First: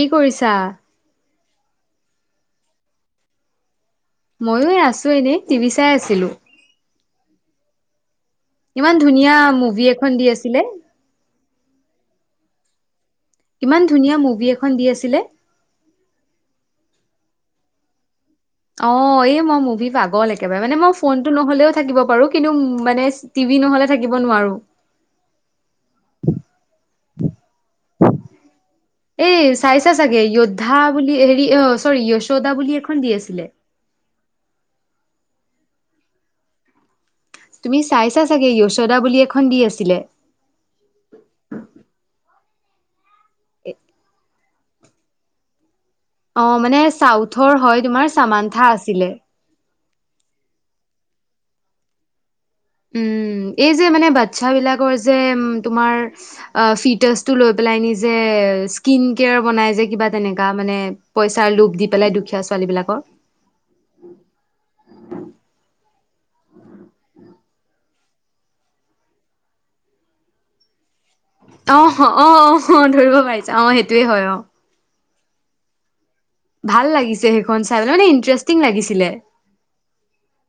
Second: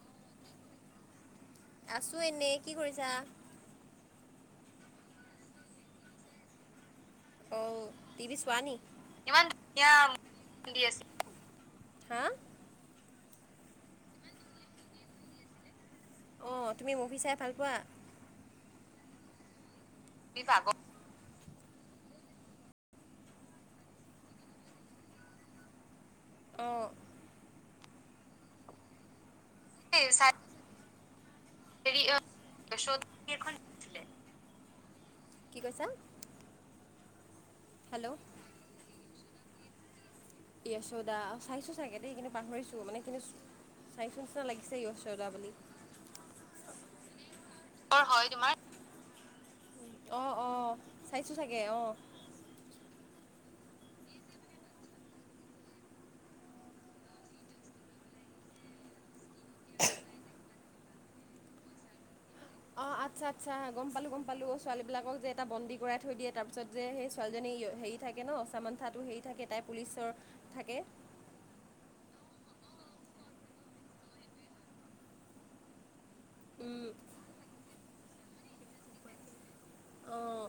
কি কৰিছা? আছো এনেই কি কৰিছা? মইয়ো আছো এনেই টিভি চাই আছিলো। অঔ টিভি ছোৱা নি ইমান ধুনীয়া মুভি এখন দি আছিলে। ইমান ধুনীয়া মুভি এখন দি আছিলে, অ তুমি মুভি চাই ভাল পোৱা? অ এই মই মুভি পাগল একেবাৰে মানে মই ফোনটো নহ'লেও থাকিব পাৰো কিন্তু মানে টিভি নহলে থাকিব নোৱাৰো। অ' এই চাইছা চাগে য়োদ্ধা বুলি হেৰি অ চৰি য়শোদা বুলি এখন দি আছিলে। কি কৈছা? তুমি হেল্ল' চাইছা চাগে য়শোদা বুলি এখন দি আছিলে। য়শোদা চাইছো চাগে দেই কিন্তু পাহৰিছো মানে কিন্তু চাইছো না লাগিছে য়শোদা বুলি অহ, মানে চাউথৰ হয় তোমাৰ চামানথা আছিলে। অ', অ', চাইছো চাগে অ',। উম, এই যে মানে বাচ্ছা বিলাকৰ যে তোমাৰ ফিটেচটো লৈ পেলাই নিজে স্কিন কেয়াৰ বনাই যে কিবা তেনেকা মানে পইচাৰ লোভ দি পেলাই দুখীয়া ছোৱালী বিলাক অহ, আচ্ছা -আচ্ছা গম পালো -গম পালো ছোৱালী বিলাকক যে এটা বন্দী ভৰাই থৈ দিয়ে তাৰ পিছত যে সেই ছোৱালীজনী হেৰি থাকে ন' চামান্থাটো হেৰি থাকে তাই পুলিচৰ থাকে। অহ, অ', অ', ধৰিব পাৰিছা অহ সেইটোয়ে হয় অ',। ভাল উম, লাগিছে সেইখন চাই পাই মানে ইন্টাৰেষ্টিং লাগিছিলে। অঁ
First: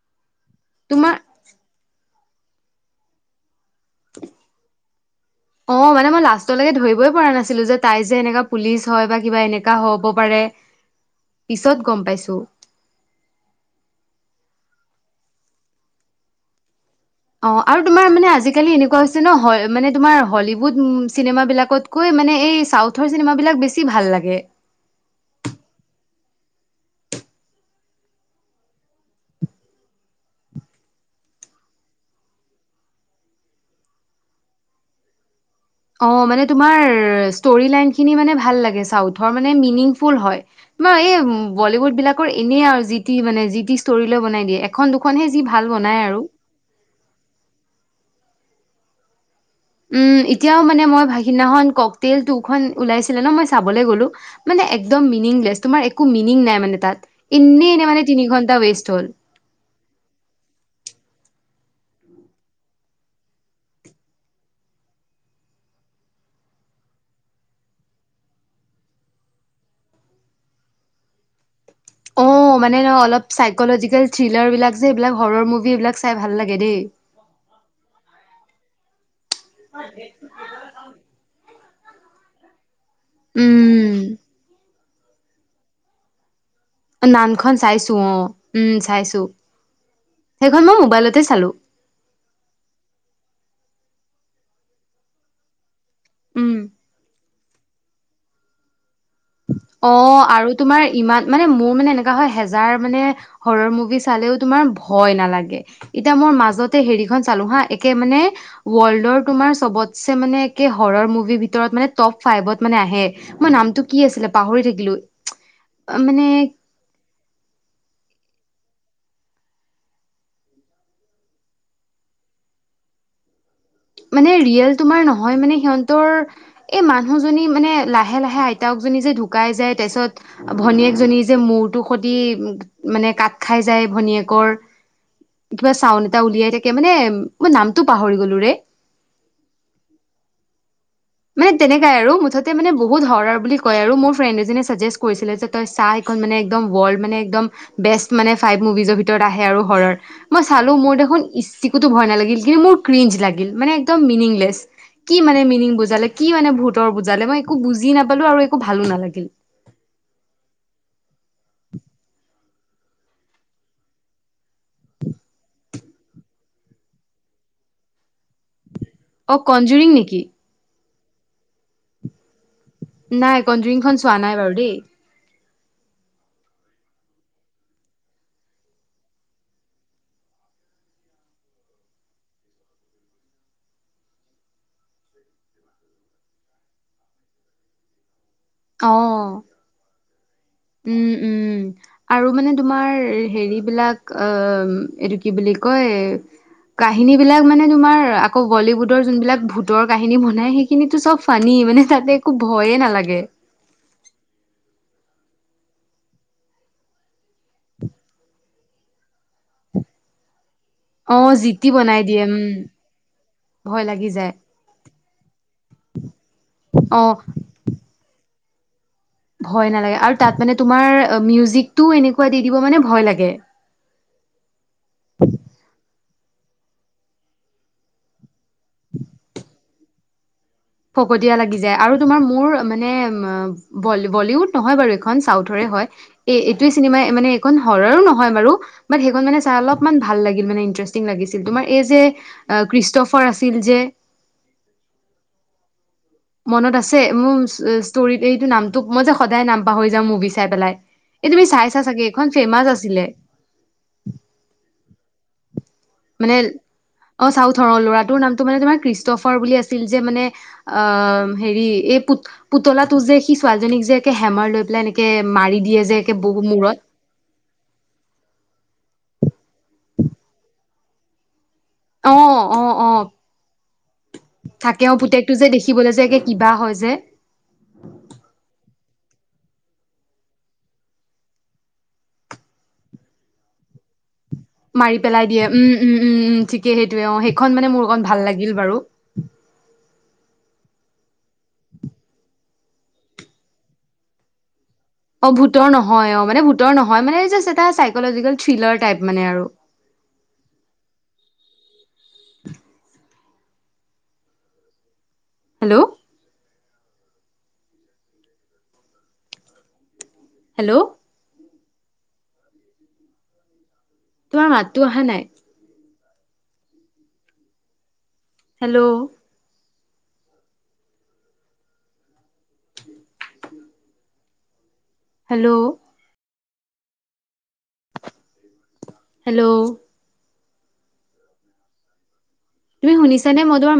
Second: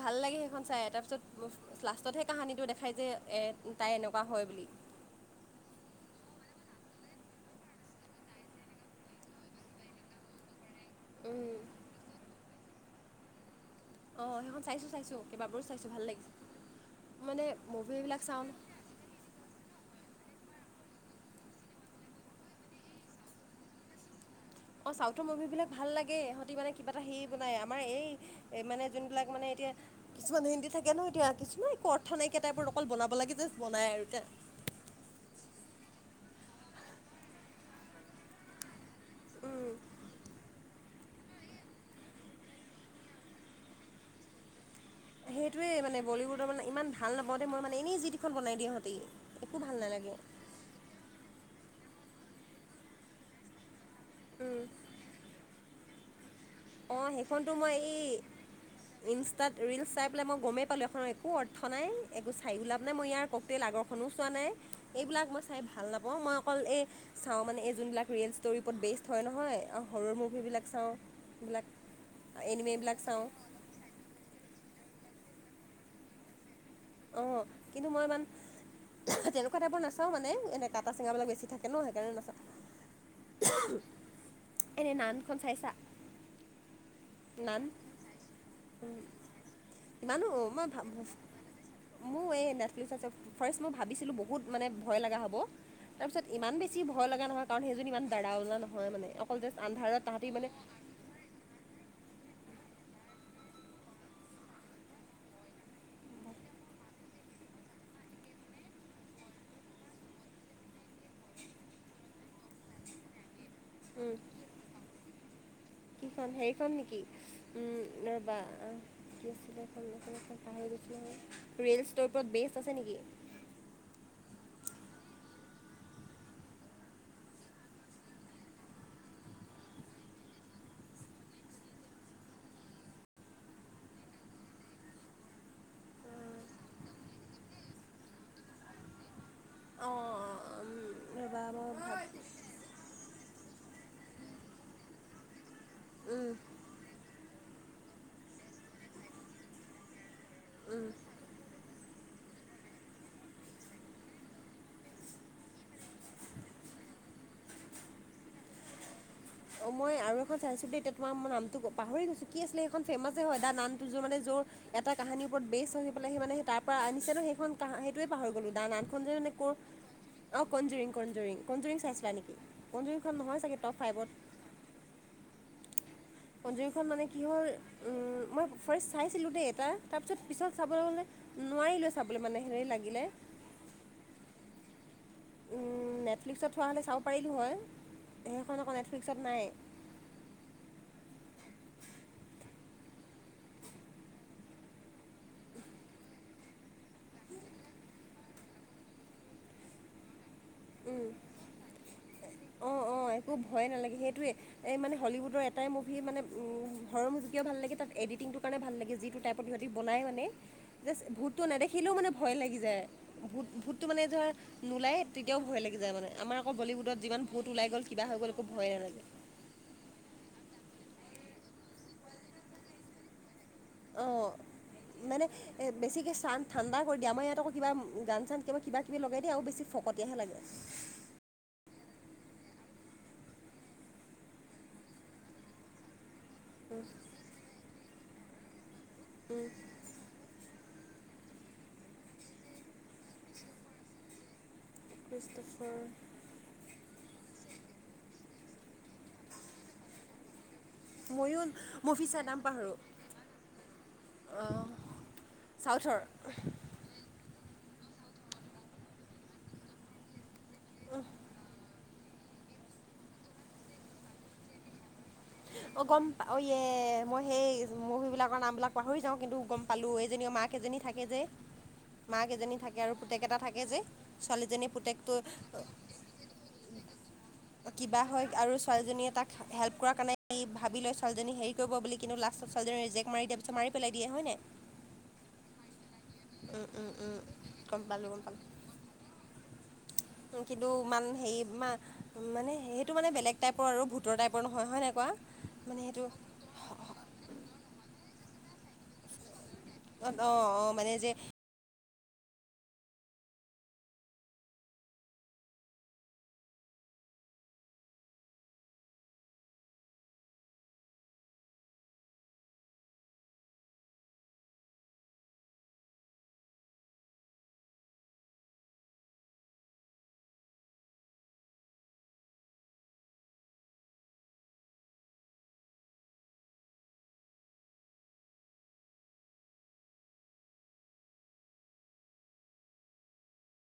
ভাল লাগে সেইখন চাই তোমাৰ তাৰপিছত লাষ্টতহে কাহানীটো দেখাই যে এ তাই এনেকুৱা হয় বুলি। অহ, মানে মই লাষ্টলৈকে ধৰিবই পৰা নাছিলো যে তাই যে এনেকা পুলিচ হয় বা কিবা এনেকা হব পাৰে। উম, পিছত গম পাইছোঁ। অহ, সেইখন চাইছোঁ -চাইছোঁ কেইবাবাৰো চাইছোঁ ভাল লাগিছে। মানে অ', আৰু তোমাৰ মুভিবিলাক মানে চাওঁ ন, আজিকালি এনেকুৱা হৈছে ন'হয় মানে তোমাৰ হলিউড চিনেমা বিলাকতকৈ মানে এই চাউথৰ চিনেমা বিলাক বেছি ভাল লাগে। অহ, চাউথৰ মুভি বিলাক ভাল লাগে সিহঁতি মানে কিবা এটা হেৰি বনাই আমাৰ এই মানে যোন বিলাক মানে এতিয়া কিছুমান হিন্দী থাকে ন'এতিয়া কিছুমান একো অৰ্থ নাইকিয়া টাইপৰ অকল বনাব লাগে যে বনাই আৰু এতিয়া। [inaudible] অ', মানে তোমাৰ ষ্টৰি নাইন খিনি মানে ভাল লাগে মিনিংফুল হয়। তোমাৰ এই বলিউড বিলাকৰ এনেই আৰু যিটি, - যিটি ষ্টৰি লৈ বনাই দিয়ে এখন, দুখন সেইটোৱে মানে বলীউডৰ মানে ইমান ভাল নাপওঁতে মই মানে এনেই যি তি খন বনাই দিয়ে সিহঁতে। উম, এতিয়াও মানে মই ভাসিনাখন ককটেল টুখন ওলাইছিলে ন' মই চাবলে গলো মানে একদম মিনিংলেছ তোমাৰ একো মিনিং নাই। মানে তাত অহ, সেইখনতো এনেই মই এনে মানে এই তিনি ঘন্টা ৱেষ্ট হ'ল ইনষ্টাত ৰিলচ চাই পেলাই মই গমেই পালো সেইখন একো অৰ নাই একো চাই লাভ নাই মই ইয়াৰ ককতেল আগৰখনো চোৱা নাই এইবিলাক মই চাই ভাল নাপাওঁ মই অকল এই চাওঁ মানে এই যোনবিলাক ৰিয়েল ষ্টৰি ওপৰত বেষ্ট হয় নহয় আৰু হৰৰ মুভিবিলাক চাওঁ। এইবিলাক অ', মানে ন' এনিমেবিলাক চাওঁ অলপ চাইকলজিকেল থ্ৰিলাৰ বিলাক যে এইবিলাক হৰৰ মুভি এইবিলাক চাই ভাল লাগে দেই। অ', কিন্তু মই ইমান তেনেকোৱা টাইপৰ নাচাও মানে এনে কাটা চিঙাবিলাক বেছি থাকে। [unintelligible] উম। এনে নানখন চাইছা? নানখন নান চাইছো অহ উম চাইছো। ইমানো অহ সেইখন মই ভাব মোবাইলতে চালো মোৰ এই নেটফ্লিকচ আছে ফাৰ্ষ্ট। মই ভাবিছিলো বহুত মানে ভয় লগা হ'ব তাৰ পিছত ইমান উম। বেছি ভয় লগা নহয়। কাৰণ সেইজন ইমান দাৰা ওলা নহয় মানে অকল জাষ্ট অ', আন্ধাৰত তাহাঁতি মানে আৰু তোমাৰ ইমান মানে মোৰ মানে এ কা হয় হেজাৰ মানে হৰৰ মুভি চালেও তোমাৰ ভয় নালাগে এতিয়া মোৰ মাজতে হেৰি মুভি খন চালো হা একে মানে ৱল্ডৰ তোমাৰ চবতছে মানে একে হৰৰ মুভি ভিতৰত মানে টপ ফাইভত মানে আহে মই নামটো কি আছিলে পাহৰি থাকিলো প্ৰাগ কোন খন হেৰি খন নেকি উম ৰবা কি [unintelligible] পাহৰি গৈছো নহয় ৰিলছটোৰ ওপৰত বেষ্ট আছে নেকি? মানে ৰিয়েল তোমাৰ নহয় মানে সিহঁতৰ এই মানুহজনী মানে লাহে -লাহে আইতাক জনী যে ঢুকাই যায় তাৰ পিছত ভনীয়েকজনী যে মূৰটো সতি মানে কাত খাই যায়। ভনীয়েকৰ কিবা চাউণ্ড এটা উলিয়াই থাকে মানে মই নামটো পাহৰি গলো ৰে। অঁ [inaudible] ৰ'বা মানে মই তেনেকাই আৰু ভাব মুঠতে মানে বহুত হৰৰ বুলি কয় আৰু মোৰ ফ্ৰেণ্ড এজনীয়ে চাজেষ্ট কৰিছিলে যে তই চাই, খন মানে একদম ৱৰ্ল্ড মানে একদম বেষ্ট মানে ফাইভ মুভিজৰ ভিতৰত আহে আৰু হৰৰ মই চালো মোৰ দেখ খোন এচিকোটো ভয় নালাগিল কিন্তু মোৰ ক্ৰিজ লাগিল মানে একদম মিনিংলেছ কি মানে মিনিং বুজা বুজালে কি মানে ভূতৰ বুজালে মই একো বুজি নাপালো আৰু একো ভালো নালাগিল অ মই আৰু এখন চাইছো দে এতিয়া তোমাৰ ম নামটো পাহৰি গৈছো কি আছিলে সেইখন ফেমাছে হয় দা নামটো যে মানে যত এটা কাহানীৰ ওপৰত বেচ আনি পেলাই সি মানে তাৰ পৰা আনিছে সেইখন‌ হ সেইটোৱে পাহৰি গলো অ কনজুৰিং নেকি অ কনুৰিং কনজুৰিং কনজুৰিং চাইছা নেকি কনজুৰিংখন নহয় নাই চাগে টপ কনজুৰিং খন ফাইভত চোৱা নাই বাৰু দেই কনজুৰিখন মানে কি হ'ল মই ফাৰ্ষ্ট চাইছিলোঁ দেই এটা তাৰপিছত পিছত চাবলৈ গ'লে নোৱাৰিলো চাবলৈ মানে হেনে লাগিলে উম নেটফ্লিক্সত হোৱা হলে চাব পাৰিলো হয় সেইখন আকৌ নেটফ্লিক্সত অ নাই উম উম আৰু মানে তোমাৰ হেৰি বিলাক অহ এইটো কি বুলি কয় কাহিনী বিলাক মানে তোমাৰ আকৌ বলিউডৰ যোনবিলাক ভূতৰ কাহিনী বনাই সেই খিনিতো চব ফানি মানে তাতে একো অঁ ভয়ে অঁ নালাগে একো ভয়ে নালাগে সেইটোৱে এই মানে হলিউডৰ এটাই মুভি মানে হৰৰ মুভি ভাল লাগে তাত এডিটিংটোৰ কাৰণে ভাল লাগে যিটো টাইপ প্ৰতিভা তি বনাই মানে জাষ্ট অ ভোটটো জিতি নেদেখিলেও বনাই মানে দিয়ে ভয় উম লাগি যায় ভোত ভয় ভোটটো মানে লাগি ধৰ যায় নোলাই তেতিয়াও ভয় লাগি যায় মানে আমাৰ আকৌ বলিউডত অ যিমান ভোট ওলাই গল কিবা হৈ গ'ল একো ভয় নালাগে ভয় নালাগে আৰু তাত মানে তোমাৰ মিউজিকটো এনেকোৱা দি দিব মানে ভয় লাগে অ মানে এ বেছিকে চান ঠাণ্ডা কৰি দিয় আমাৰ ইয়াত আক কিবা গান চান কিবা কিবা কিবি লগাই দিয়া আৰু বেছি ফকটীয়াহে লাগে ফকতীয়া লাগি যায় আৰু তোমাৰ মোৰ মানে বলীউড নহয় বাৰু এইখন চাউথৰে হয় এ এইটোৱে চিনেমা মেখন হৰৰো নহয় বাৰু বাত সেইখন মানে চাই অলপমান ভাল লাগিল মানে মেচিন লাগিছিল। তোমাৰ এ যে ক্ৰীষ্টফাৰ আছিল যে, [unintelligible] মনত আছে মোৰ ষ্টৰিত এইটো নামটো মই যে সদায় নাম পাহৰি যা মুভি চাই পেলাই। এই মইয়ো তুমি চাইছা চাগে মভি চাই এইখন নাম ফেমাচ পাহাৰোঁ। আছিলে চাউথৰ। ধৰৰ ল'ৰাটোৰ নামটো মানে তোমাৰ ক্ৰীষ্টফাৰ বুলি আছিল, যে মানে অ হেৰি এই পু পুতলাটো যে সি ছোৱালীক যে হেমাৰ লৈ পেলাই এনেকে মাৰি দিয়ে অ যে গম একে পা বহু অয় মূৰত মই সেই মুভি বিলাকৰ নাম বিলাক পাহৰি যাও। কিন্তু গম পালো এইজনী মাক এজনী থাকে যে। অ মাক এজনী অ থাকে অ আৰু পুতেক এটা থাকে যে। ছোৱালীজনী থাকে অ পুতেকটো যে দেখিবলৈ যে কিবা হয়, যে কিবা হয় আৰু ছোৱালীজনীয়ে তাক হেল্প কৰাৰ কাৰণে এই ভাবি লৈ ছোৱালীজনি হেৰি কৰিব বুলি, কিন্তু লা ছালী ৰিজেক্ত মাৰি দিয়াৰ পিছ মাৰি পেলাই দিয়ে হয় নে। মাৰি পেলাই দিয়ে উম। উম উম উম ঠিকে সেইটোয়ে অ সেইখন মানে গম মোৰ অকণ পালোঁ গম ভাল পালোঁ লাগিল বাৰু। কিন্তু ইমান হেৰি মানে সেইটো মানে বেলেগ টাইপৰ আৰু ভূটৰ টাইপৰ নহয় নাই। কোৱা অ ভূতৰ মানে সেইটো নহয়, অ মানে ভূতৰ নহয় মানে জা এ চাইকলজিকেল থ্ৰিলাৰ টাইপ মানে আৰু। অ অ অ মানে যে, [unintelligible] হেল্ল', হেল্ল', তোমাৰ মাততো অহা নাই। হেল্ল', উ [unintelligible] হেল্ল', হেল্ল', তুমি শুনিছা নে? মই তোমাৰ